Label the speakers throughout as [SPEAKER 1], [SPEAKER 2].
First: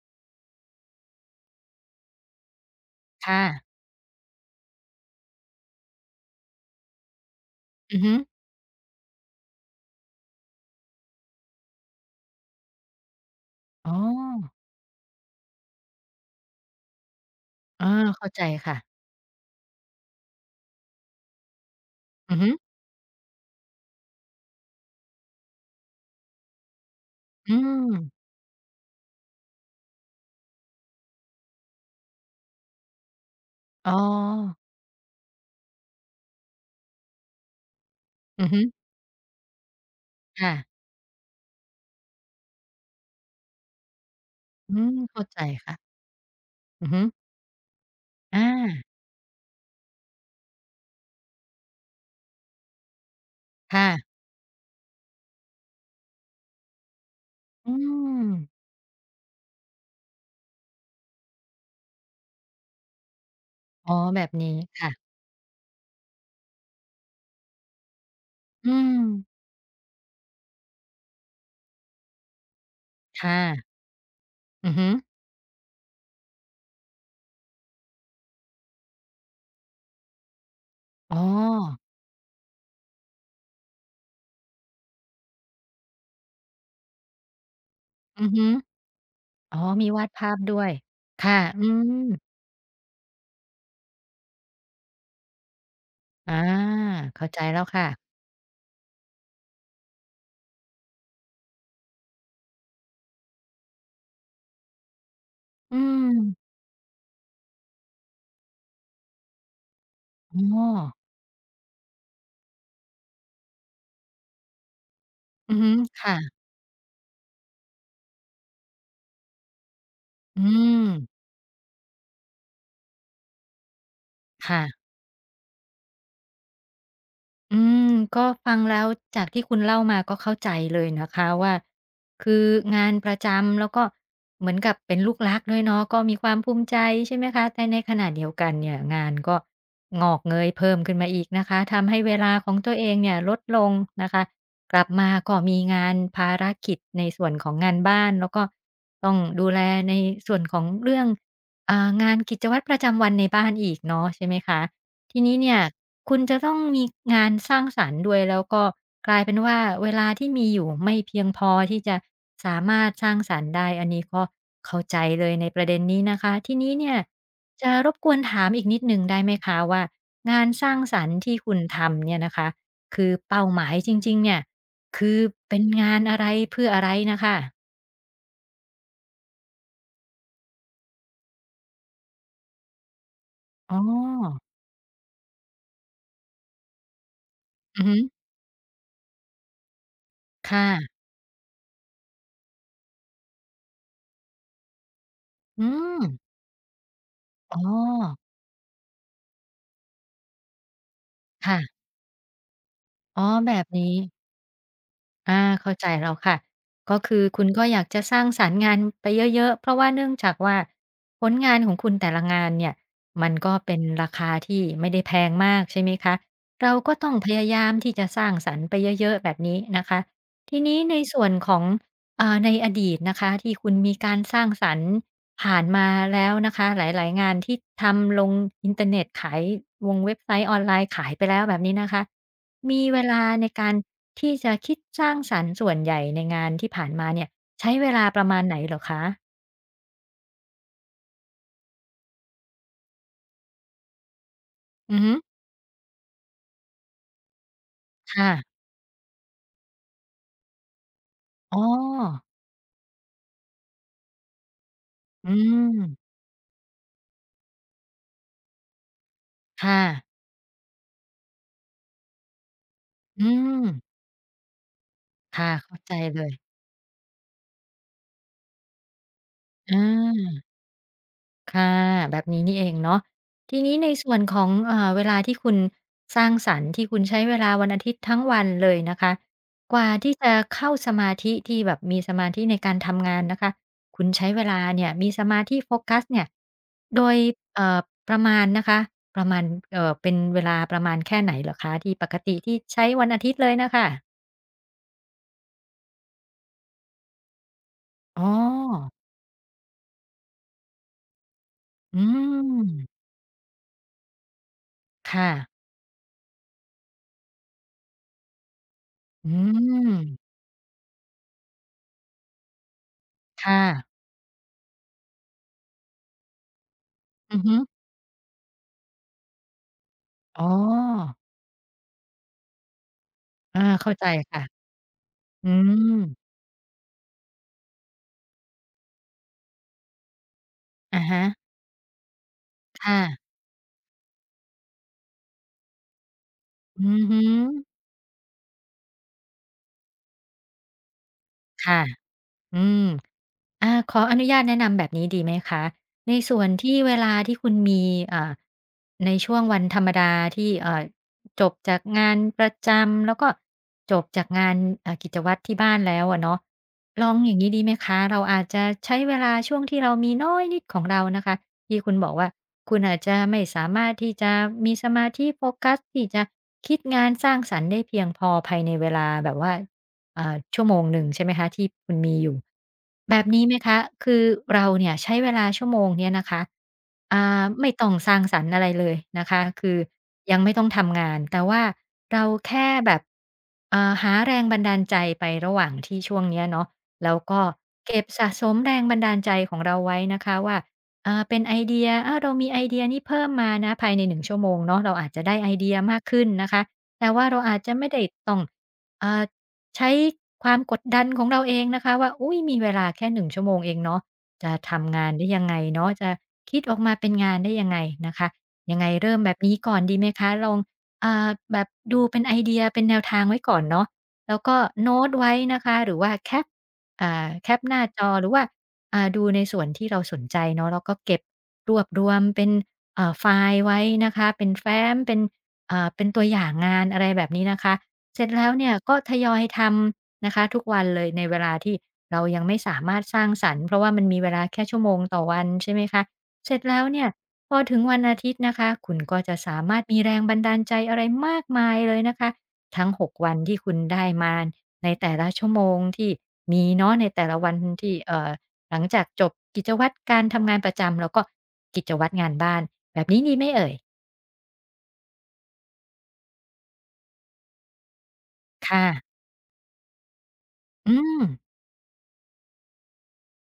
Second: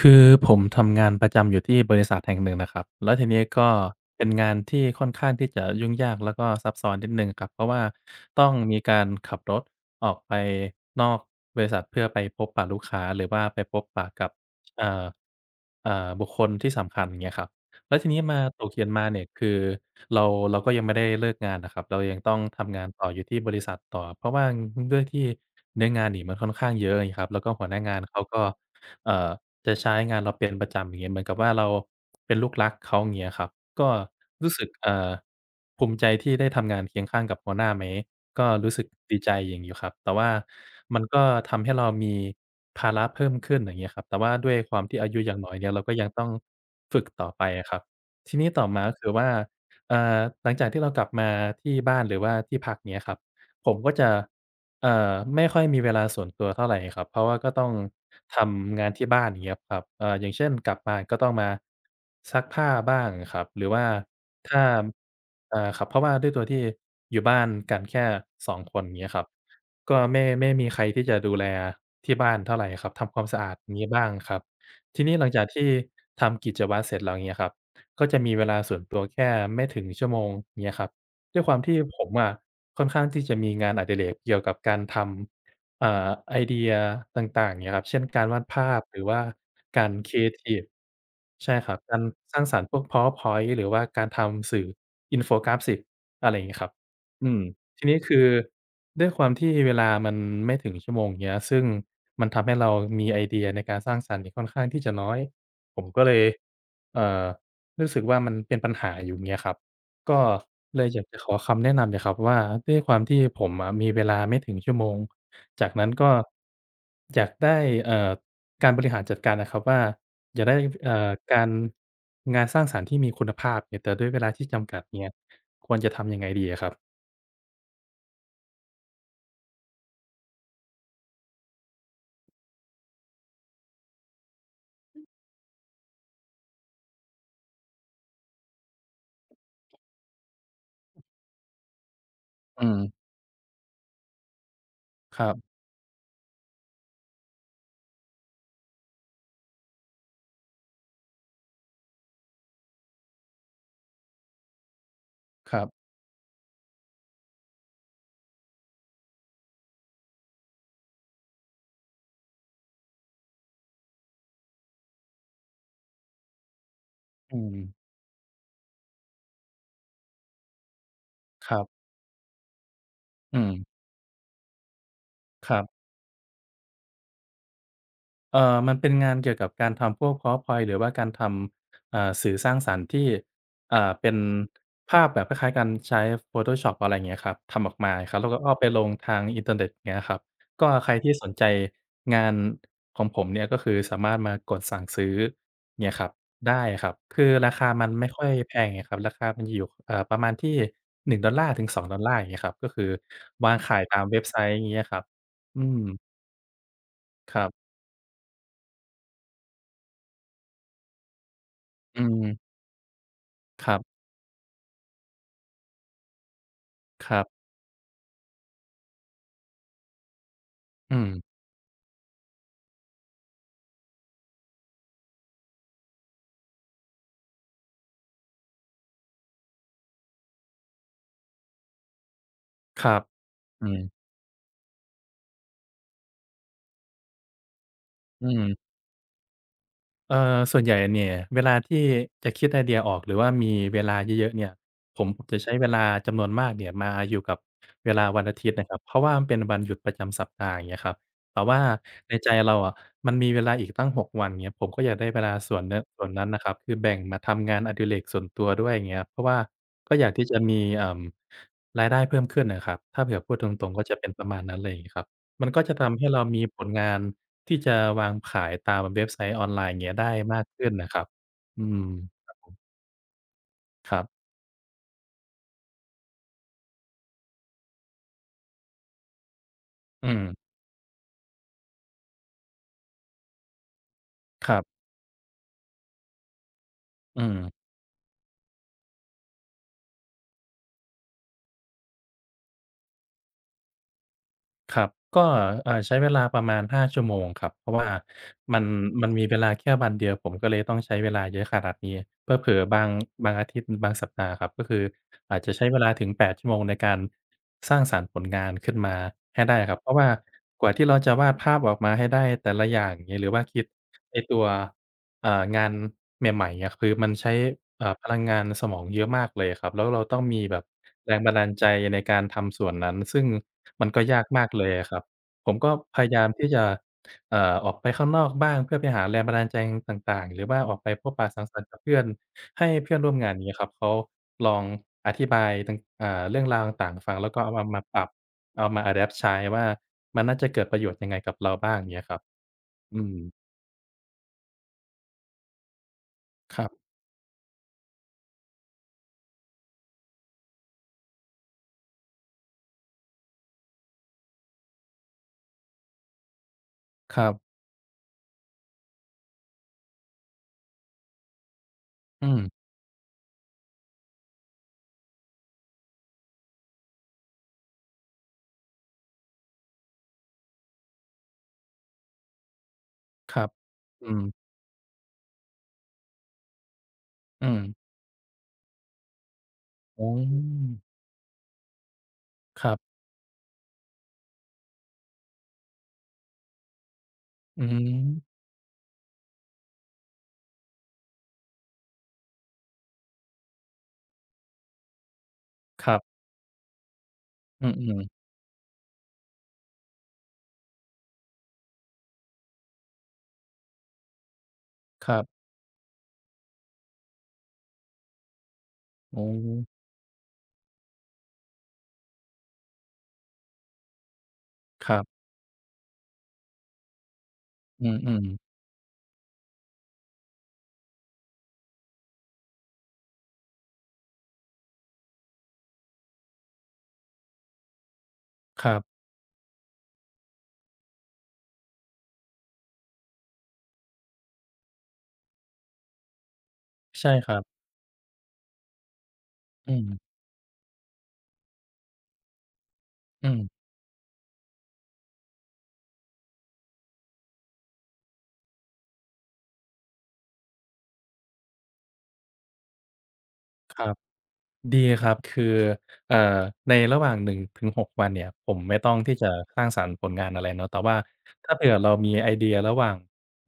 [SPEAKER 1] คือผมทำงานประจำอยู่ที่บริษัทแห่งหนึ่งนะครับแล้วที
[SPEAKER 2] ค่ะ
[SPEAKER 1] นี้ก็เป็นงานที่ค่อนข้างที่จะยุ่งยากแล้วก็ซับซ้อนนิดหนึ่งครับเพราะว่า
[SPEAKER 2] อือฮึ
[SPEAKER 1] ต้องมีการขับรถออกไปนอกบริษัทเพื่อไปพบปะลูกค้าหรือว่าไปพบ
[SPEAKER 2] อ๋อ
[SPEAKER 1] ปะกับเอ่อบุคคลที่สำคัญอย่างเงี้ยครับ
[SPEAKER 2] อา
[SPEAKER 1] แล้วทีนี้
[SPEAKER 2] เข้า
[SPEAKER 1] มา
[SPEAKER 2] ใจ
[SPEAKER 1] ตก
[SPEAKER 2] ค่ะ
[SPEAKER 1] เย็นมาเนี่ยคือเราเราก็ยังไม่ได้เลิกงานน่ะครับเรายัง
[SPEAKER 2] อื
[SPEAKER 1] ต้อ
[SPEAKER 2] อ
[SPEAKER 1] ง
[SPEAKER 2] ฮึ
[SPEAKER 1] ทำงานต่ออยู่ที่บริษัทต่อเพราะว่าด้วยที่เนื้องานนี่มันค่อนข้างเยอะอย่างงี้ครับแล้วก็
[SPEAKER 2] อื
[SPEAKER 1] หัวหน้า
[SPEAKER 2] ม
[SPEAKER 1] งานเขาก็เอ่อ จะใช้งานเราเป็นประจำอย่างเงี้ยเหมือนกับว่าเราเป็นลูกรักเขาอย่างเงี้ยครับ
[SPEAKER 2] อ๋
[SPEAKER 1] ก็
[SPEAKER 2] อ
[SPEAKER 1] รู้สึกภูมิใจที่ได้ทำงานเคียงข้างกับหัวหน้าไหม
[SPEAKER 2] อื
[SPEAKER 1] ก็
[SPEAKER 2] อฮึ
[SPEAKER 1] รู้สึกดีใจอย่างอยู่ครับแต่ว่า
[SPEAKER 2] ค่ะ
[SPEAKER 1] มันก็ทำให้เรามีภาระเพิ่มขึ้นอย่างเงี้ยครับแต่ว่าด้วย
[SPEAKER 2] อื
[SPEAKER 1] ความ
[SPEAKER 2] ม
[SPEAKER 1] ที่อายุ
[SPEAKER 2] เข้า
[SPEAKER 1] ยั
[SPEAKER 2] ใจ
[SPEAKER 1] งน้อยเนี่ย
[SPEAKER 2] ค่ะ
[SPEAKER 1] เราก็ยังต้อง
[SPEAKER 2] อือฮึ
[SPEAKER 1] ฝึกต่อไปอะครับทีนี้ต่อ
[SPEAKER 2] อา
[SPEAKER 1] มาก็คือว่าเอ่อหลังจากที่เรากลับมาที่บ้านหรือว่าที่พักเงี้ยครับผมก็จะ
[SPEAKER 2] ค่ะ
[SPEAKER 1] ไม่ค่อยมีเวลาส่วนตัวเท่าไรครับเพราะว่าก็ต้อ
[SPEAKER 2] อื
[SPEAKER 1] ง
[SPEAKER 2] ม
[SPEAKER 1] ทำงานที่บ้านอย่างเงี้ยครับอย่างเช่นกลับมาก็ต้องมาซักผ้าบ้างครับหรือว่า
[SPEAKER 2] อ๋อแบบนี้
[SPEAKER 1] ถ้า
[SPEAKER 2] ค่ะ
[SPEAKER 1] อ่าครับเพราะว่าด้วยตัวที่อยู่บ้านกันแค่2
[SPEAKER 2] อื
[SPEAKER 1] คน
[SPEAKER 2] ม
[SPEAKER 1] อย่างเงี้ยครับก็ไม่มีใครที่จะดูแลที่บ้านเท่าไรครับทำค
[SPEAKER 2] ค
[SPEAKER 1] วามสะอาด
[SPEAKER 2] ่ะ
[SPEAKER 1] นี้บ้างครับ
[SPEAKER 2] อือฮึ
[SPEAKER 1] ทีนี้หลังจากที่ทำกิจวัตรเสร็จแล้วเงี้ยครับก็จะมีเวลาส่วนตัวแค่ไม่ถึงชั่วโมงเงี้ยครับ
[SPEAKER 2] อ๋อ
[SPEAKER 1] ด้วยความที่ผมอะค่อนข้างที่จะมีงานอดิเรกเกี่ยวกับการทำเอ่าไอเดียต่างๆเงี้ยครับเช่นกา
[SPEAKER 2] อื
[SPEAKER 1] ร
[SPEAKER 2] อ
[SPEAKER 1] วาด
[SPEAKER 2] ฮึ
[SPEAKER 1] ภาพหรือว่า
[SPEAKER 2] อ๋อ
[SPEAKER 1] กา
[SPEAKER 2] มี
[SPEAKER 1] ร
[SPEAKER 2] วาด
[SPEAKER 1] ครีเอ
[SPEAKER 2] ภาพ
[SPEAKER 1] ทิ
[SPEAKER 2] ด้
[SPEAKER 1] ฟ
[SPEAKER 2] วยค่ะ
[SPEAKER 1] ใช่
[SPEAKER 2] อื
[SPEAKER 1] ครับการ
[SPEAKER 2] ม
[SPEAKER 1] สร้างสรรค์พวก PowerPoint หรือว่าการทำสื่ออินโฟกราฟิกอะ
[SPEAKER 2] อา
[SPEAKER 1] ไรอย่างงี้ครับ
[SPEAKER 2] เข้า
[SPEAKER 1] อื
[SPEAKER 2] ใจ
[SPEAKER 1] ม
[SPEAKER 2] แล้ว
[SPEAKER 1] ที
[SPEAKER 2] ค่ะ
[SPEAKER 1] นี้คือด้วยความที่เวลามันไม่ถึงชั่วโมงเงี้ยซึ่งมันทำให้เรามีไอเดียในการสร้างสรรค์เนี่ยค่อนข้างที่จะน้อย
[SPEAKER 2] อื
[SPEAKER 1] ผมก็
[SPEAKER 2] ม
[SPEAKER 1] เลยเอ่อรู้สึกว่ามันเป็นปัญหาอยู่เงี้ยครับ ก็
[SPEAKER 2] อ๋อ
[SPEAKER 1] เลยอยากจะขอคำแนะนำหน่อยครับว่าด้วยความที่ผมอะมีเวลาไม่ถึงชั่วโมง
[SPEAKER 2] อือ
[SPEAKER 1] จา
[SPEAKER 2] ฮึ
[SPEAKER 1] กนั้นก็
[SPEAKER 2] ค่ะ
[SPEAKER 1] อยากได้เอ่อการบริหารจัดการอะครับว่าอ
[SPEAKER 2] อื
[SPEAKER 1] ยากได้
[SPEAKER 2] ม
[SPEAKER 1] เอ่อการงานสร้างสรรค์ที่มีคุณภาพเนี่ยแต่ด้วยเวลาที่
[SPEAKER 2] ค่ะ
[SPEAKER 1] จำกัดเงี้ยควรจะทำยังไงดีอะครับ
[SPEAKER 2] อืมก็ฟังแล้วจากที่คุณเล่ามาก็เข้าใจเลยนะคะว่าคืองานประจำแล้วก็เหมือนกับเป็นลูกรักด้วยเนาะก็มีความภูมิใจใช่ไหมคะแต่ในขณะเดียวกันเนี่ยงานก็งอกเงยเพิ่มขึ้นมาอีกนะคะทำให้เวลาของ
[SPEAKER 1] อื
[SPEAKER 2] ตัว
[SPEAKER 1] ม
[SPEAKER 2] เองเนี่ยลดลงนะคะกลับมา
[SPEAKER 1] คร
[SPEAKER 2] ก็มีงานภารกิจในส่วนของงานบ้านแล้วก็ต้องดูแลในส่วนของเรื่องงานกิจวัตรประจำวันในบ้านอีกเนาะใช่ไหมคะ ทีนี้เนี่ย
[SPEAKER 1] ับๆ
[SPEAKER 2] คุณจะต้องมีงานสร้างสรรค์ด้วยแล้วก็กลายเป็นว่าเวลาที่มีอยู่ไม่เพียงพอที่จะสามารถสร้างสรรค์ได้อันนี้ก็เข้าใจเลยในประเด็นนี้นะคะทีนี้เนี่ย
[SPEAKER 1] อืม
[SPEAKER 2] จะรบกวนถามอีกนิดหนึ่งได้ไหมคะว่างานสร้างสรรค์ที่
[SPEAKER 1] ค
[SPEAKER 2] คุณ
[SPEAKER 1] รับ
[SPEAKER 2] ทำเนี่ยนะคะคือ
[SPEAKER 1] อื
[SPEAKER 2] เป้า
[SPEAKER 1] ม
[SPEAKER 2] หมายจริงๆเนี่ยคือ
[SPEAKER 1] ค
[SPEAKER 2] เป็
[SPEAKER 1] รั
[SPEAKER 2] น
[SPEAKER 1] บ
[SPEAKER 2] งานอะไรเพื่ออะไรน่ะค่ะ
[SPEAKER 1] เอ่อมันเป็นงานเกี่ยวกับการทำพวก PowerPoint หรือว่าการทำอ่าสื่อสร้างสรรค์ที่
[SPEAKER 2] อ๋อ
[SPEAKER 1] อ่าเป็นภาพแบบคล้ายๆกันใช้ Photoshop อะไรอย่างเงี้ยครับทำออก
[SPEAKER 2] อือ
[SPEAKER 1] มา
[SPEAKER 2] ฮึ
[SPEAKER 1] ครับแล้วก็เอาไปลงทางอินเทอร์เน็ตเงี้ยครับ
[SPEAKER 2] ค
[SPEAKER 1] ก็ใคร
[SPEAKER 2] ่ะ
[SPEAKER 1] ที่สนใจงานของผมเนี่ยก็คือสามารถมากดสั่งซื้อ
[SPEAKER 2] อื
[SPEAKER 1] เงี้ย
[SPEAKER 2] ม
[SPEAKER 1] ครับได้ครับคือรา
[SPEAKER 2] อ๋อ
[SPEAKER 1] คามันไม่ค่อยแพงไงครับราคามันจะอยู่ประมาณที่ $1 ถึง
[SPEAKER 2] ค่ะ
[SPEAKER 1] $2 องดอลลาร์อย่างเงี้ยครับก็คือ
[SPEAKER 2] อ๋อแบ
[SPEAKER 1] วาง
[SPEAKER 2] บ
[SPEAKER 1] ขาย
[SPEAKER 2] นี้
[SPEAKER 1] ตามเว็บไซต์อย่างเงี้ยครับ
[SPEAKER 2] อา
[SPEAKER 1] อื
[SPEAKER 2] เข้า
[SPEAKER 1] ม
[SPEAKER 2] ใจแล้วค่ะก็คือ
[SPEAKER 1] ค
[SPEAKER 2] คุ
[SPEAKER 1] รั
[SPEAKER 2] ณก็
[SPEAKER 1] บ
[SPEAKER 2] อยากจะสร้างสรรค์งานไปเยอะๆเพราะว่าเนื่องจากว่าผลงานของคุณ
[SPEAKER 1] อื
[SPEAKER 2] แต่ละงาน
[SPEAKER 1] ม
[SPEAKER 2] เนี่ยมันก็
[SPEAKER 1] ค
[SPEAKER 2] เป็
[SPEAKER 1] รั
[SPEAKER 2] น
[SPEAKER 1] บ
[SPEAKER 2] ราคาที่ไม่ได้แพงมากใช่ไหมคะเราก็ต้
[SPEAKER 1] ค
[SPEAKER 2] อง
[SPEAKER 1] รั
[SPEAKER 2] พ
[SPEAKER 1] บ
[SPEAKER 2] ยายามที่จะสร้างสรรค์ไปเยอะๆแบบนี้นะคะทีนี้
[SPEAKER 1] อื
[SPEAKER 2] ในส่วน
[SPEAKER 1] ม
[SPEAKER 2] ของ ในอดีตนะคะที่คุณมีการสร้างสรรค์ผ่านมาแล้วนะคะหลายๆงานที่ทำลงอินเทอร์เน็ตขายวงเว็บไซต์ออนไลน์ขายไปแล้วแบบนี้นะคะมี
[SPEAKER 1] ครั
[SPEAKER 2] เว
[SPEAKER 1] บ
[SPEAKER 2] ลาใน
[SPEAKER 1] อื
[SPEAKER 2] การ
[SPEAKER 1] ม
[SPEAKER 2] ที่จะคิดสร้างสรรค์ส่วนใหญ่ในงานที่ผ่านมาเนี่ยใช้เวลาป
[SPEAKER 1] อื
[SPEAKER 2] ระมาณไหนเห
[SPEAKER 1] ม
[SPEAKER 2] รอคะ
[SPEAKER 1] เอ่อส่วนใหญ่เนี่ยเวลาที่จะคิดไอเดียออกหรือว่ามีเวลาเยอะๆเนี่ย
[SPEAKER 2] อื
[SPEAKER 1] ผ
[SPEAKER 2] อ
[SPEAKER 1] ม
[SPEAKER 2] ฮึ
[SPEAKER 1] จะใช้เวลาจำนวนมากเนี่ยมาอยู่กับเวลา
[SPEAKER 2] ค
[SPEAKER 1] วันอาทิตย์
[SPEAKER 2] ่ะ
[SPEAKER 1] นะครับเพราะว่ามันเป็นวันหยุดประจำสัปดาห์อย่างเงี้ยครับแต่
[SPEAKER 2] อ๋
[SPEAKER 1] ว่า
[SPEAKER 2] อ
[SPEAKER 1] ในใจเราอะมันมีเวลาอีกตั้ง6 วันอย่างเงี้ยผมก็อยากได้เว
[SPEAKER 2] อื
[SPEAKER 1] ลาส่วนเนี้ยส่วน
[SPEAKER 2] ม
[SPEAKER 1] นั้นน่ะครับคือแบ่งมาทำงานอดิเรกส่วนตัวด้วยอย่างเงี้ยเพราะว่า
[SPEAKER 2] ค่ะ
[SPEAKER 1] ก็อยากที่จะมีรายได้เพิ่มขึ้นน่ะครับถ้าเผื่อ
[SPEAKER 2] อื
[SPEAKER 1] พูดต
[SPEAKER 2] ม
[SPEAKER 1] รงๆก็จะเป็นประมาณนั้นไรงี้ครับมั
[SPEAKER 2] ค่ะ
[SPEAKER 1] นก็จะ
[SPEAKER 2] เข้าใจ
[SPEAKER 1] ทำให้
[SPEAKER 2] เล
[SPEAKER 1] เรา
[SPEAKER 2] ย
[SPEAKER 1] มีผลงาน ที่จะวางขายตามเว็บไซต์ออนไลน์
[SPEAKER 2] อ
[SPEAKER 1] เงี้ยได้
[SPEAKER 2] า
[SPEAKER 1] มากขึ้นนะครับอื
[SPEAKER 2] ค่ะ
[SPEAKER 1] ม
[SPEAKER 2] แบบนี้นี่เองเนาะทีนี้ใน
[SPEAKER 1] ครั
[SPEAKER 2] ส่วน
[SPEAKER 1] บ
[SPEAKER 2] ของเวลาที่คุณสร้างสรรค์ที่คุณใช้เวลาวันอาทิตย์ทั้งวันเลยนะคะกว่า
[SPEAKER 1] อื
[SPEAKER 2] ที่
[SPEAKER 1] ม
[SPEAKER 2] จะเข้าสมาธิที่แบบมีสมาธิในการทำงานนะคะคุณใช้เว
[SPEAKER 1] ค
[SPEAKER 2] ลา
[SPEAKER 1] รับ
[SPEAKER 2] เนี่ยมีสมาธิโฟกัสเนี่ยโดย
[SPEAKER 1] อืม
[SPEAKER 2] เอ่อประมาณนะคะประมาณเป็นเวลาประมาณแค่ไหนเหรอคะที่ปกติที่ใช้วันอาทิตย์เลยน่ะค่ะ
[SPEAKER 1] ครับก็ใช้เวลาประมาณ5 ชั่วโมงครับเพราะว่า
[SPEAKER 2] อ๋อ
[SPEAKER 1] มันมันมีเวลาแค่วันเดียวผมก็เลยต้องใช้เวลาเยอะขนาดนี้
[SPEAKER 2] อื
[SPEAKER 1] เผลอๆบาง
[SPEAKER 2] ม
[SPEAKER 1] บางอาทิตย์บางสัปดาห์ครับก็คือ
[SPEAKER 2] ค่ะ
[SPEAKER 1] อาจจะใช้เวลาถึง8 ชั่วโมงในการสร้างสรรค์ผลงานขึ้นมา
[SPEAKER 2] อื
[SPEAKER 1] ให้ได้ครับเพราะว่า
[SPEAKER 2] ม
[SPEAKER 1] กว่าที่เราจะวาดภาพออกมาให้ได้แต่ละอย่างอย่างงี้หรือว่า
[SPEAKER 2] ค่ะ
[SPEAKER 1] คิดไอ้ตัว งานใหม่ๆอะคือมันใช้
[SPEAKER 2] อือฮึ
[SPEAKER 1] พลังงานสมองเยอะมากเลยครับแล้วเราต้อง
[SPEAKER 2] อ๋
[SPEAKER 1] มี
[SPEAKER 2] อ
[SPEAKER 1] แบบแรงบันดาลใจในการทำส่วนนั้นซึ่ง
[SPEAKER 2] อา
[SPEAKER 1] มัน
[SPEAKER 2] เข้า
[SPEAKER 1] ก็
[SPEAKER 2] ใจ
[SPEAKER 1] ยากมาก
[SPEAKER 2] ค่ะ
[SPEAKER 1] เลยอะครับ
[SPEAKER 2] อื
[SPEAKER 1] ผมก็พยายาม
[SPEAKER 2] ม
[SPEAKER 1] ที่จะเอ่อออกไปข้างนอกบ้างเพื่อไปหาแรงบันดาลใจต่างๆหรือว่าออกไป
[SPEAKER 2] อะ
[SPEAKER 1] พบ
[SPEAKER 2] ฮะ
[SPEAKER 1] ปะสังสรรค์กับเพื่อนให้เพื่อ
[SPEAKER 2] ค่ะ
[SPEAKER 1] นร่วมงานอย่างเงี้ยครับเขาลองอธิบายตังเรื่องราว
[SPEAKER 2] อื
[SPEAKER 1] ต่าง
[SPEAKER 2] อ
[SPEAKER 1] ๆฟัง
[SPEAKER 2] ฮึ
[SPEAKER 1] แล้วก็เอามามาปรับเอามาอะแดปต์ใช้ว่ามันน่าจะเกิดประโยชน์ยังไงกับเราบ้าง
[SPEAKER 2] ค่ะ
[SPEAKER 1] อย่างเงี้ยครับ
[SPEAKER 2] อืม
[SPEAKER 1] อืม
[SPEAKER 2] อาขออนุญาตแนะนำแบบนี้ดีไหมคะในส่วน
[SPEAKER 1] ครั
[SPEAKER 2] ที่
[SPEAKER 1] บ
[SPEAKER 2] เวลาที่คุณมีอ่าในช่วงวันธรรมดาที่จบจากงานประจำแล้วก็จบจากงานกิจวัตรที่บ้านแล้วอะเนาะลอง
[SPEAKER 1] ครั
[SPEAKER 2] อย่างงี้ดี
[SPEAKER 1] บ
[SPEAKER 2] ไหมคะเราอาจจะใช้เวลาช่วงที่เรามีน้อยนิดของเรานะคะที่คุณบอกว่า
[SPEAKER 1] อืม
[SPEAKER 2] คุณอาจจะไม่สามารถที่จะมีสมาธิโฟกัสที่จะคิดงานสร้างสรรค์ได้เพียงพอภายในเวลาแบบว่า ชั่วโมงหนึ่งใช่ไหมคะที่คุณมีอยู่แบบ
[SPEAKER 1] ค
[SPEAKER 2] นี้
[SPEAKER 1] รับ
[SPEAKER 2] ไหมคะ
[SPEAKER 1] อื
[SPEAKER 2] คือ
[SPEAKER 1] ม
[SPEAKER 2] เราเนี่ยใช้เวลาชั่วโมงเนี้ยนะคะ
[SPEAKER 1] อืม
[SPEAKER 2] ไม่ต้องสร้างสรรค์อะไรเลยนะคะคือ
[SPEAKER 1] อ๋
[SPEAKER 2] ยังไม่ต้อง
[SPEAKER 1] อ
[SPEAKER 2] ทำงานแต่ว่าเรา
[SPEAKER 1] ค
[SPEAKER 2] แค่
[SPEAKER 1] รั
[SPEAKER 2] แบ
[SPEAKER 1] บ
[SPEAKER 2] บหาแรงบันดาลใจไประหว่างที่ช่วงเนี้ยเนาะแล้วก็
[SPEAKER 1] อื
[SPEAKER 2] เก็บสะส
[SPEAKER 1] ม
[SPEAKER 2] มแรงบันดาลใจของเราไว้นะคะว่าเป็นไอเดียอ้าวเรามีไอเดียนี้เพิ่มมานะภายในหนึ่งชั่วโมงเนาะเราอาจจะได้ไอเดีย
[SPEAKER 1] ครั
[SPEAKER 2] มากขึ้
[SPEAKER 1] บ
[SPEAKER 2] นนะคะแต่ว่าเราอาจ
[SPEAKER 1] อื
[SPEAKER 2] จะไม่
[SPEAKER 1] ม
[SPEAKER 2] ได้
[SPEAKER 1] ๆ
[SPEAKER 2] ต้องอ่า ใช้ความกดดันของเราเองนะคะว่าอุ๊ยมีเวลาแค่หนึ่งชั่วโมงเองเนาะจะทำงา
[SPEAKER 1] ค
[SPEAKER 2] น
[SPEAKER 1] รั
[SPEAKER 2] ได้ยั
[SPEAKER 1] บ
[SPEAKER 2] งไงเนาะจะคิดออกมาเป็นงานได้ยังไงนะคะยังไงเริ่ม
[SPEAKER 1] อ๋อ
[SPEAKER 2] แบบนี้ก่อนดีไหมคะลองแบบดูเป็นไอเดียเป็นแนวทางไว้ก่อนเนาะแล้วก็
[SPEAKER 1] ค
[SPEAKER 2] โน้
[SPEAKER 1] รั
[SPEAKER 2] ต
[SPEAKER 1] บ
[SPEAKER 2] ไว้นะคะหรือว่าแคปแคปหน้า
[SPEAKER 1] อื
[SPEAKER 2] จอห
[SPEAKER 1] ม
[SPEAKER 2] รือว่า
[SPEAKER 1] ๆ
[SPEAKER 2] ดูในส่วนที่เราสนใจเนาะแล้วก็เก็บรวบรวมเป็นไฟล์ไว้นะคะเป็นแฟ้มเป็นเป็นตัวอย่างงานอะไรแบบนี้นะคะ เสร็จแล้ว
[SPEAKER 1] ค
[SPEAKER 2] เนี่ย
[SPEAKER 1] รั
[SPEAKER 2] ก็
[SPEAKER 1] บ
[SPEAKER 2] ทยอยทำนะคะทุกวันเลยในเวลาที่เรายังไม่สามารถสร้างสรรค์เพราะว่ามันมีเวลาแค่ชั่วโมงต่อวันใช่ไหมคะเสร็จแล้วเนี่ย
[SPEAKER 1] ใช่ครับ
[SPEAKER 2] พอถึงวันอาทิตย์นะคะคุณก็จะสา
[SPEAKER 1] อื
[SPEAKER 2] มารถมีแร
[SPEAKER 1] ม
[SPEAKER 2] งบันดาลใจอะไรมากมายเลยนะคะทั้งหก
[SPEAKER 1] อื
[SPEAKER 2] วันที่
[SPEAKER 1] ม
[SPEAKER 2] คุณได้มาในแต่ละชั่วโมงที่มีเนาะในแต่ละวันที่หลังจากจบกิจวัตรการทำงานประจำแล้วก็กิจวัตรงานบ้านแบบนี้ดีไหมเอ่
[SPEAKER 1] ค
[SPEAKER 2] ย
[SPEAKER 1] รับ ดีครับคือเอ่อในระหว่าง1-6วันเนี่ยผมไม่ต้อง
[SPEAKER 2] ค่ะ
[SPEAKER 1] ที่จะสร้างสรรค์ผลงานอะไรเนาะแต่
[SPEAKER 2] อื
[SPEAKER 1] ว่า
[SPEAKER 2] ม
[SPEAKER 1] ถ้าเผื่อเรามีไอเดียระหว่าง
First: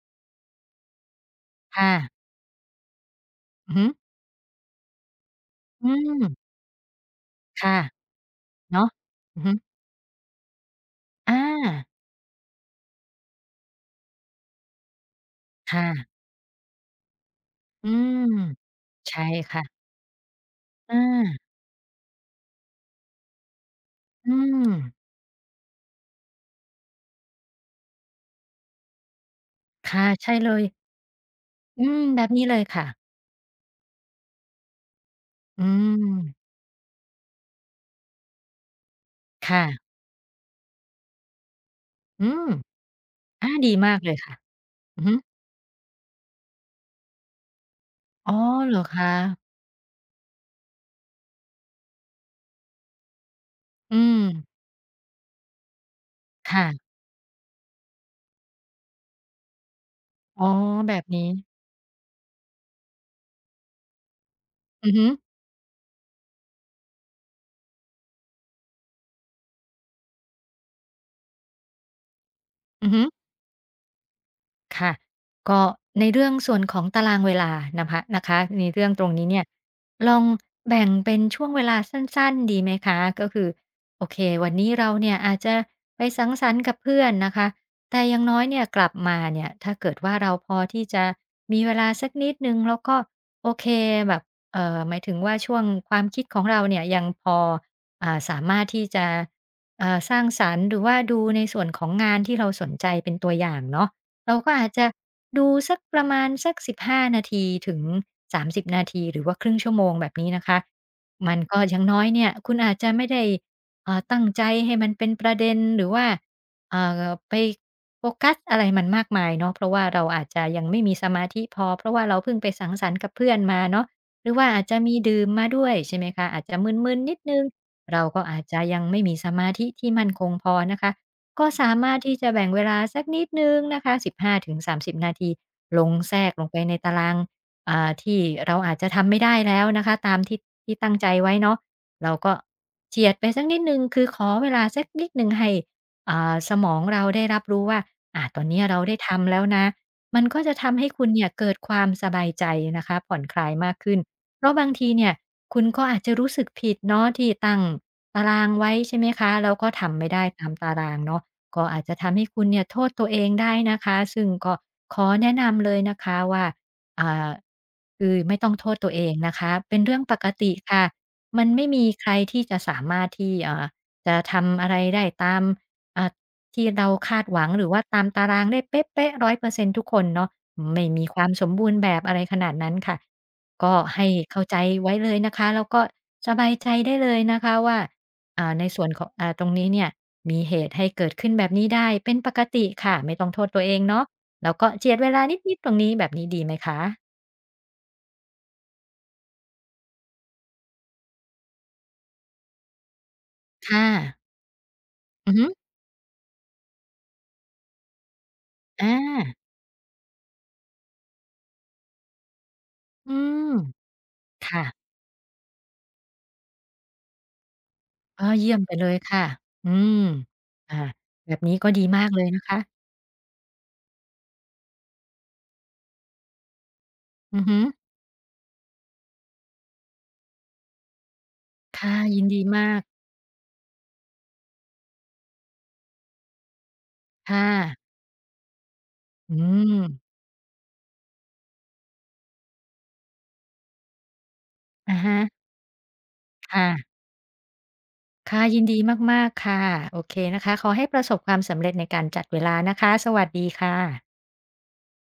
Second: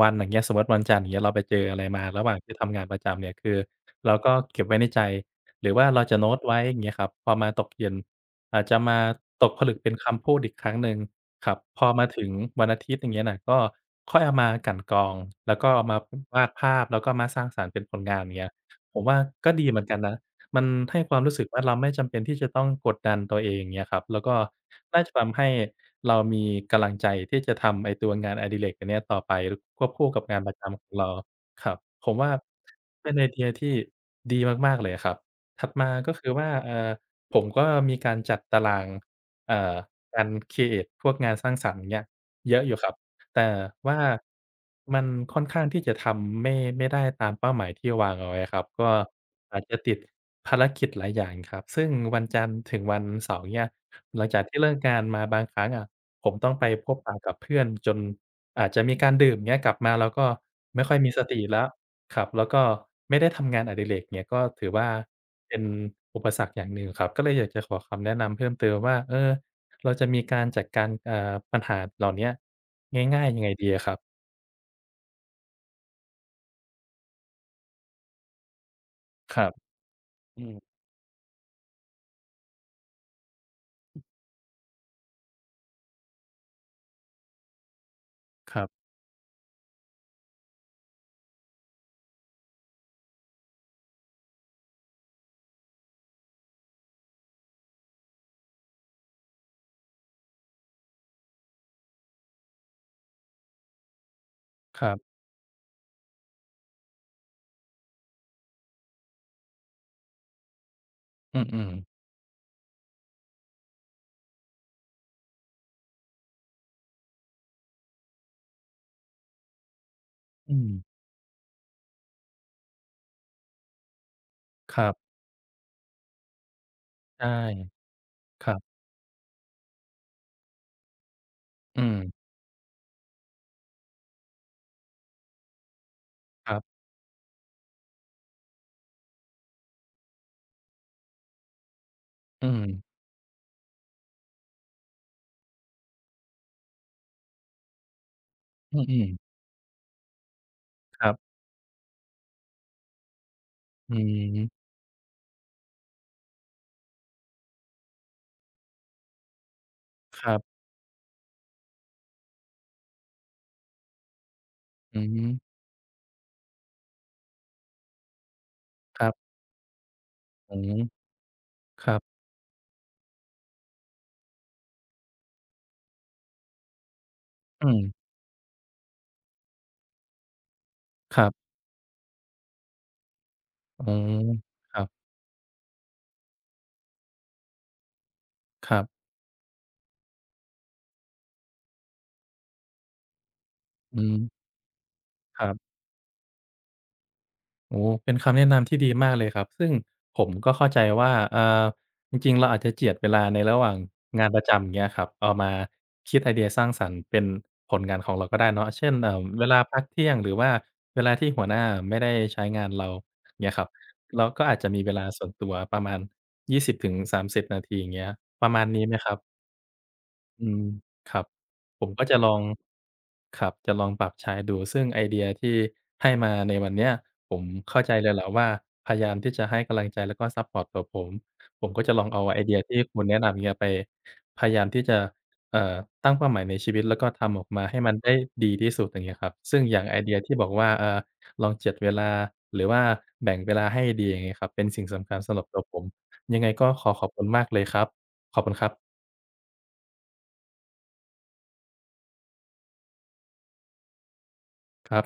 [SPEAKER 1] วันอย่างเงี้ยสมมุติวันจันทร์อย่างเงี้ยเราไปเจออะไร
[SPEAKER 2] ค่ะ
[SPEAKER 1] มาระหว่างที่ทำงานประจำเนี่ยคือ
[SPEAKER 2] อือฮึ
[SPEAKER 1] เราก็เก็บไว้ในใจหรือ
[SPEAKER 2] อื
[SPEAKER 1] ว่าเราจะโน้ต
[SPEAKER 2] ม
[SPEAKER 1] ไว้อย่างเงี้ยครับพอมาตก
[SPEAKER 2] ค่ะ
[SPEAKER 1] เย็นอาจจะ
[SPEAKER 2] เนาะ
[SPEAKER 1] มา
[SPEAKER 2] อือ
[SPEAKER 1] ต
[SPEAKER 2] ฮึ
[SPEAKER 1] กผลึกเป็นคำพูดอีกครั้งหนึ่ง
[SPEAKER 2] อา
[SPEAKER 1] ครับพอมาถึงวันอาทิตย์อย่างเงี้ยน่ะก็ค่อยเอามากลั่นกรองแล้วก็เอามา
[SPEAKER 2] ค่ะ
[SPEAKER 1] วาดภาพแล้วก็มาสร้างสรรค์เป็น
[SPEAKER 2] อื
[SPEAKER 1] ผลงา
[SPEAKER 2] ม
[SPEAKER 1] นอย่างเงี้ยผมว่า
[SPEAKER 2] ใช่
[SPEAKER 1] ก็ดีเห
[SPEAKER 2] ค่ะ
[SPEAKER 1] มือนกันนะ มัน
[SPEAKER 2] อา
[SPEAKER 1] ให้ความรู้สึกว่าเราไม่จำเป็นที่จะต้องกดดันตัวเองเงี้ยครับแล้ว
[SPEAKER 2] อื
[SPEAKER 1] ก็
[SPEAKER 2] ม
[SPEAKER 1] น่าจะทำให้เรามีกำลังใจที่จะทำไอ้ตัวงานอดิเรกอันเนี้ยต่อไปรควบ
[SPEAKER 2] ค่ะ
[SPEAKER 1] คู่กับ
[SPEAKER 2] ใช่
[SPEAKER 1] งาน
[SPEAKER 2] เล
[SPEAKER 1] ประ
[SPEAKER 2] ย
[SPEAKER 1] จำของเราครับ
[SPEAKER 2] อืม
[SPEAKER 1] ผม
[SPEAKER 2] แบบ
[SPEAKER 1] ว่า
[SPEAKER 2] นี้เลยค่ะ
[SPEAKER 1] เป็นไอเดียที่ดีมากๆเลยอะครับ
[SPEAKER 2] อื
[SPEAKER 1] ถัดมาก็คือ
[SPEAKER 2] ม
[SPEAKER 1] ว่าผมก็มีการจัดตารางเอ่อ
[SPEAKER 2] ค่ะ
[SPEAKER 1] การครีเอตพวกงานสร้างสรรค์เงี้ย
[SPEAKER 2] อืม
[SPEAKER 1] เยอะอยู่ครับ แต่
[SPEAKER 2] อาดีมา
[SPEAKER 1] ว่า
[SPEAKER 2] กเลยค่ะอื
[SPEAKER 1] มั
[SPEAKER 2] อ
[SPEAKER 1] น
[SPEAKER 2] ฮึ
[SPEAKER 1] ค่อนข้างที่จะทำไม่ได้ตามเป้าหมายที่วาง
[SPEAKER 2] อ๋
[SPEAKER 1] เอา
[SPEAKER 2] อ
[SPEAKER 1] ไว้ครับ
[SPEAKER 2] เหรอ
[SPEAKER 1] ก็
[SPEAKER 2] คะ
[SPEAKER 1] อาจจะติดภารกิจหลายอย่างครับซึ่งวันจันทร์ถึงวันเสาร์เนี่ย
[SPEAKER 2] อืม
[SPEAKER 1] หลังจากที่เลิกงานมาบางครั้งอะผมต้องไปพ
[SPEAKER 2] ค่ะ
[SPEAKER 1] บปะกับเพื่อนจนอาจจะมีการดื่มเงี้ยกลับมาแล้วก็
[SPEAKER 2] อ๋อ
[SPEAKER 1] ไม่
[SPEAKER 2] แบ
[SPEAKER 1] ค่อย
[SPEAKER 2] บ
[SPEAKER 1] มีส
[SPEAKER 2] นี้
[SPEAKER 1] ติแล้วครับแล้วก็ไม่ได้ทำงานอดิเรกเนี่ยก็ถือว่า
[SPEAKER 2] อือฮึ
[SPEAKER 1] เป็นอุปสรรคอย่างหนึ่งครับก็เลยอยากจะขอคำแนะนำเพิ่มเติมว่าเออ เราจะมีการจัดการปัญหาเหล่าเนี้ย
[SPEAKER 2] อือฮึ
[SPEAKER 1] ง่ายๆยังไงดีอะครับ
[SPEAKER 2] ค่ะก็ในเรื่องส่วนของตารางเวลานะคะนะคะในเรื่องตรงนี้
[SPEAKER 1] ค
[SPEAKER 2] เนี่ย
[SPEAKER 1] รับ
[SPEAKER 2] ลอง
[SPEAKER 1] อืม
[SPEAKER 2] แบ่งเป็นช่วงเวลาสั้นๆดีไหมคะก็คือโอเควันนี้เราเนี่ยอาจจะไปสังสรรค์กับเพื่อนนะคะแต่อย่างน้อย
[SPEAKER 1] ค
[SPEAKER 2] เนี่ย
[SPEAKER 1] รั
[SPEAKER 2] กลั
[SPEAKER 1] บ
[SPEAKER 2] บมาเนี่ยถ้าเกิดว่าเราพอที่จะมีเวลาสักนิดหนึ่งแล้วก็โอเคแบบหมายถึงว่าช่วงความคิดของเราเนี่ยยังพอสามารถที่จะสร้างสรรค์หรือว่าดูในส่วนของงานที่เราสนใจเป็นตัวอย่างเนาะ เราก็อาจจะ
[SPEAKER 1] ๆ
[SPEAKER 2] ดูสักประมาณสัก15นาทีถึง30นาทีหรือว่าครึ่งชั่วโมงแบบนี้นะคะมัน
[SPEAKER 1] อื
[SPEAKER 2] ก็
[SPEAKER 1] ม
[SPEAKER 2] อย่างน้
[SPEAKER 1] ๆ
[SPEAKER 2] อยเนี่ยคุณอาจจะไม่ได้ตั้งใจให้มันเป็นประเด็นหรือว่าไปโฟกัสอะไรมันมากมายเนาะเพราะว่าเราอาจจะ
[SPEAKER 1] อื
[SPEAKER 2] ยัง
[SPEAKER 1] ม
[SPEAKER 2] ไม่มีสมาธิพอเพราะว่าเราเพิ่งไปสังสรรค์กับเพื่อนมาเนาะหรือว่าอาจจะ
[SPEAKER 1] ครั
[SPEAKER 2] มี
[SPEAKER 1] บ
[SPEAKER 2] ดื่มมาด้วยใช่ไหมคะอาจจะมึนๆนิด
[SPEAKER 1] ใช่
[SPEAKER 2] หนึ่งเราก็อา
[SPEAKER 1] ค
[SPEAKER 2] จ
[SPEAKER 1] รั
[SPEAKER 2] จะ
[SPEAKER 1] บ
[SPEAKER 2] ยังไม่มีสมาธิที่มั่นคงพอนะคะ ก็สา
[SPEAKER 1] อื
[SPEAKER 2] มารถที่จะ
[SPEAKER 1] ม
[SPEAKER 2] แบ่งเวลาสักนิดหนึ่งนะคะ15-30นาทีลงแทรกลง
[SPEAKER 1] ค
[SPEAKER 2] ไป
[SPEAKER 1] รั
[SPEAKER 2] ใน
[SPEAKER 1] บ
[SPEAKER 2] ตารางที่เราอาจจะทำไม่ได้แล้วนะคะตามที่ตั้งใจไว้เนาะเราก็
[SPEAKER 1] อืม
[SPEAKER 2] เจียดไปสักนิดหนึ่งคือขอเวลาสักนิดหนึ่งให้สมองเราได้รับรู้ว่าอาตอนเนี้ย
[SPEAKER 1] อื
[SPEAKER 2] เราได้
[SPEAKER 1] มๆ
[SPEAKER 2] ทำแล้วนะมันก็จะทำให้
[SPEAKER 1] ค
[SPEAKER 2] คุณ
[SPEAKER 1] รั
[SPEAKER 2] เนี่ย
[SPEAKER 1] บ
[SPEAKER 2] เกิดความสบายใจนะคะผ่อนคลายมาก
[SPEAKER 1] อื
[SPEAKER 2] ขึ้นเพราะ
[SPEAKER 1] ม
[SPEAKER 2] บางทีเนี่ยคุณก็อาจจะรู้สึกผิดเนาะที่ตั้งตารางไว้ใช่ไหมคะแล้วก็ทำไม่
[SPEAKER 1] ค
[SPEAKER 2] ได้
[SPEAKER 1] รั
[SPEAKER 2] ตาม
[SPEAKER 1] บ
[SPEAKER 2] ตารางเนาะ ก็อาจจะทำให้คุณเนี่ยโทษตัวเองได้นะคะซึ่งก็ข
[SPEAKER 1] อื
[SPEAKER 2] อ
[SPEAKER 1] อฮึ
[SPEAKER 2] แนะนำเลยนะคะว่าอ่าคือไม่ต้องโทษตัว
[SPEAKER 1] ค
[SPEAKER 2] เอ
[SPEAKER 1] รั
[SPEAKER 2] ง
[SPEAKER 1] บ
[SPEAKER 2] นะคะเป็นเรื่องปกติ
[SPEAKER 1] อื
[SPEAKER 2] ค่ะ
[SPEAKER 1] ม
[SPEAKER 2] มันไม่มี
[SPEAKER 1] ครั
[SPEAKER 2] ใคร
[SPEAKER 1] บ
[SPEAKER 2] ที่จะสามารถที่เอ่าจะทำอะไรได้ตามอ่าที่เราคาดหวังหรื
[SPEAKER 1] อื
[SPEAKER 2] อ
[SPEAKER 1] ม
[SPEAKER 2] ว่าตามตารางได้เป๊ะๆ100%ทุกคนเนาะไม่มีค
[SPEAKER 1] ค
[SPEAKER 2] วา
[SPEAKER 1] รั
[SPEAKER 2] มส
[SPEAKER 1] บ
[SPEAKER 2] มบูรณ์แบบอะไรขนาดนั้นค่ะก็
[SPEAKER 1] อ๋อ
[SPEAKER 2] ให้เข้าใจ
[SPEAKER 1] ครั
[SPEAKER 2] ไว้
[SPEAKER 1] บ
[SPEAKER 2] เลยนะคะแล้วก็สบายใจได้เลยนะคะว่า ใน
[SPEAKER 1] ครั
[SPEAKER 2] ส่วนข
[SPEAKER 1] บ
[SPEAKER 2] องตรงนี้เนี่ยมีเหตุให้เกิดขึ้นแบบนี้ได้เป็นปกติค่ะไม่ต้องโทษตัวเอง
[SPEAKER 1] อือ
[SPEAKER 2] เนาะแล้วก็เจียดเวลา
[SPEAKER 1] ครั
[SPEAKER 2] นิดๆต
[SPEAKER 1] บ
[SPEAKER 2] รงนี้แบบนี้ดีไหมคะ
[SPEAKER 1] โอ้เป็นคำแนะนำที่ดีมากเลยครับ ซึ่งผมก็เข้าใจว่าจริงๆ เราอาจจะเจียดเวลาในระหว่าง
[SPEAKER 2] ค่ะ
[SPEAKER 1] งานประจำอย่างเงี้ยครับ
[SPEAKER 2] อื
[SPEAKER 1] เอา
[SPEAKER 2] อฮึ
[SPEAKER 1] มาคิดไอเดียสร้างสรรค์เป็นผลงานของเราก็ได้เนาะเช่
[SPEAKER 2] อา
[SPEAKER 1] นเวลาพักเที่ยงหรือว่าเวลาที่หัวหน้าไม่ได้ใช้งานเรา
[SPEAKER 2] อืม
[SPEAKER 1] เงี้ยครับเราก็อาจ
[SPEAKER 2] ค่ะ
[SPEAKER 1] จะมีเวลาส่วนตัวประมาณ20-30นาทีอย่างเงี้ย
[SPEAKER 2] ก็
[SPEAKER 1] ป
[SPEAKER 2] เยี่
[SPEAKER 1] ระ
[SPEAKER 2] ยม
[SPEAKER 1] มาณ
[SPEAKER 2] ไป
[SPEAKER 1] นี้
[SPEAKER 2] เล
[SPEAKER 1] ไห
[SPEAKER 2] ย
[SPEAKER 1] มครั
[SPEAKER 2] ค่ะ
[SPEAKER 1] บ
[SPEAKER 2] อืม
[SPEAKER 1] อืม
[SPEAKER 2] อ่า
[SPEAKER 1] ครับ
[SPEAKER 2] แบบนี้ก็ดี
[SPEAKER 1] ผม
[SPEAKER 2] มา
[SPEAKER 1] ก็
[SPEAKER 2] ก
[SPEAKER 1] จะ
[SPEAKER 2] เลย
[SPEAKER 1] ลอ
[SPEAKER 2] นะ
[SPEAKER 1] ง
[SPEAKER 2] คะ
[SPEAKER 1] ครับจะลองปรับใช้ดูซึ่งไอเดียที่ให้มาในวันเนี้ยผ
[SPEAKER 2] อื
[SPEAKER 1] ม
[SPEAKER 2] อฮึ
[SPEAKER 1] เข้าใจเลยแหละว่าพยายามที่จะให้กำลังใจแล้วก็ซัปพอร์ตตัวผมผมก็จะ
[SPEAKER 2] ค่ะ
[SPEAKER 1] ลอง
[SPEAKER 2] ยิ
[SPEAKER 1] เอา
[SPEAKER 2] น
[SPEAKER 1] ไอ
[SPEAKER 2] ดี
[SPEAKER 1] เดีย
[SPEAKER 2] มา
[SPEAKER 1] ที่
[SPEAKER 2] ก
[SPEAKER 1] คุณแนะนำเนี่ยไปพยายามที่จะเอ่อตั้งเป้าหมายในชีวิตแล้วก็
[SPEAKER 2] ค่
[SPEAKER 1] ทำออกมาให้
[SPEAKER 2] ะ
[SPEAKER 1] มันได้ดีที่สุดอย่างเงี้ยครั
[SPEAKER 2] อื
[SPEAKER 1] บซึ่งอย่างไอ
[SPEAKER 2] ม
[SPEAKER 1] เดียที่บอกว่าลองจัดเวลาหรือว่าแบ่งเวลาให้ดีอย่างงี้ครับเป็นสิ่ง
[SPEAKER 2] อา
[SPEAKER 1] สำคั
[SPEAKER 2] ฮะ
[SPEAKER 1] ญสำหรับตัวผมยังไง
[SPEAKER 2] ค่ะ
[SPEAKER 1] ก็ขอขอบคุณมากเลยครับขอ
[SPEAKER 2] ค่ะ
[SPEAKER 1] บคุณ
[SPEAKER 2] ยิ
[SPEAKER 1] ค
[SPEAKER 2] น
[SPEAKER 1] รับ
[SPEAKER 2] ดีมากๆค่ะโอเคนะคะขอให้ประสบความสำเร็จในการจัดเวลานะคะสวัสดีค่ะ
[SPEAKER 1] ครับ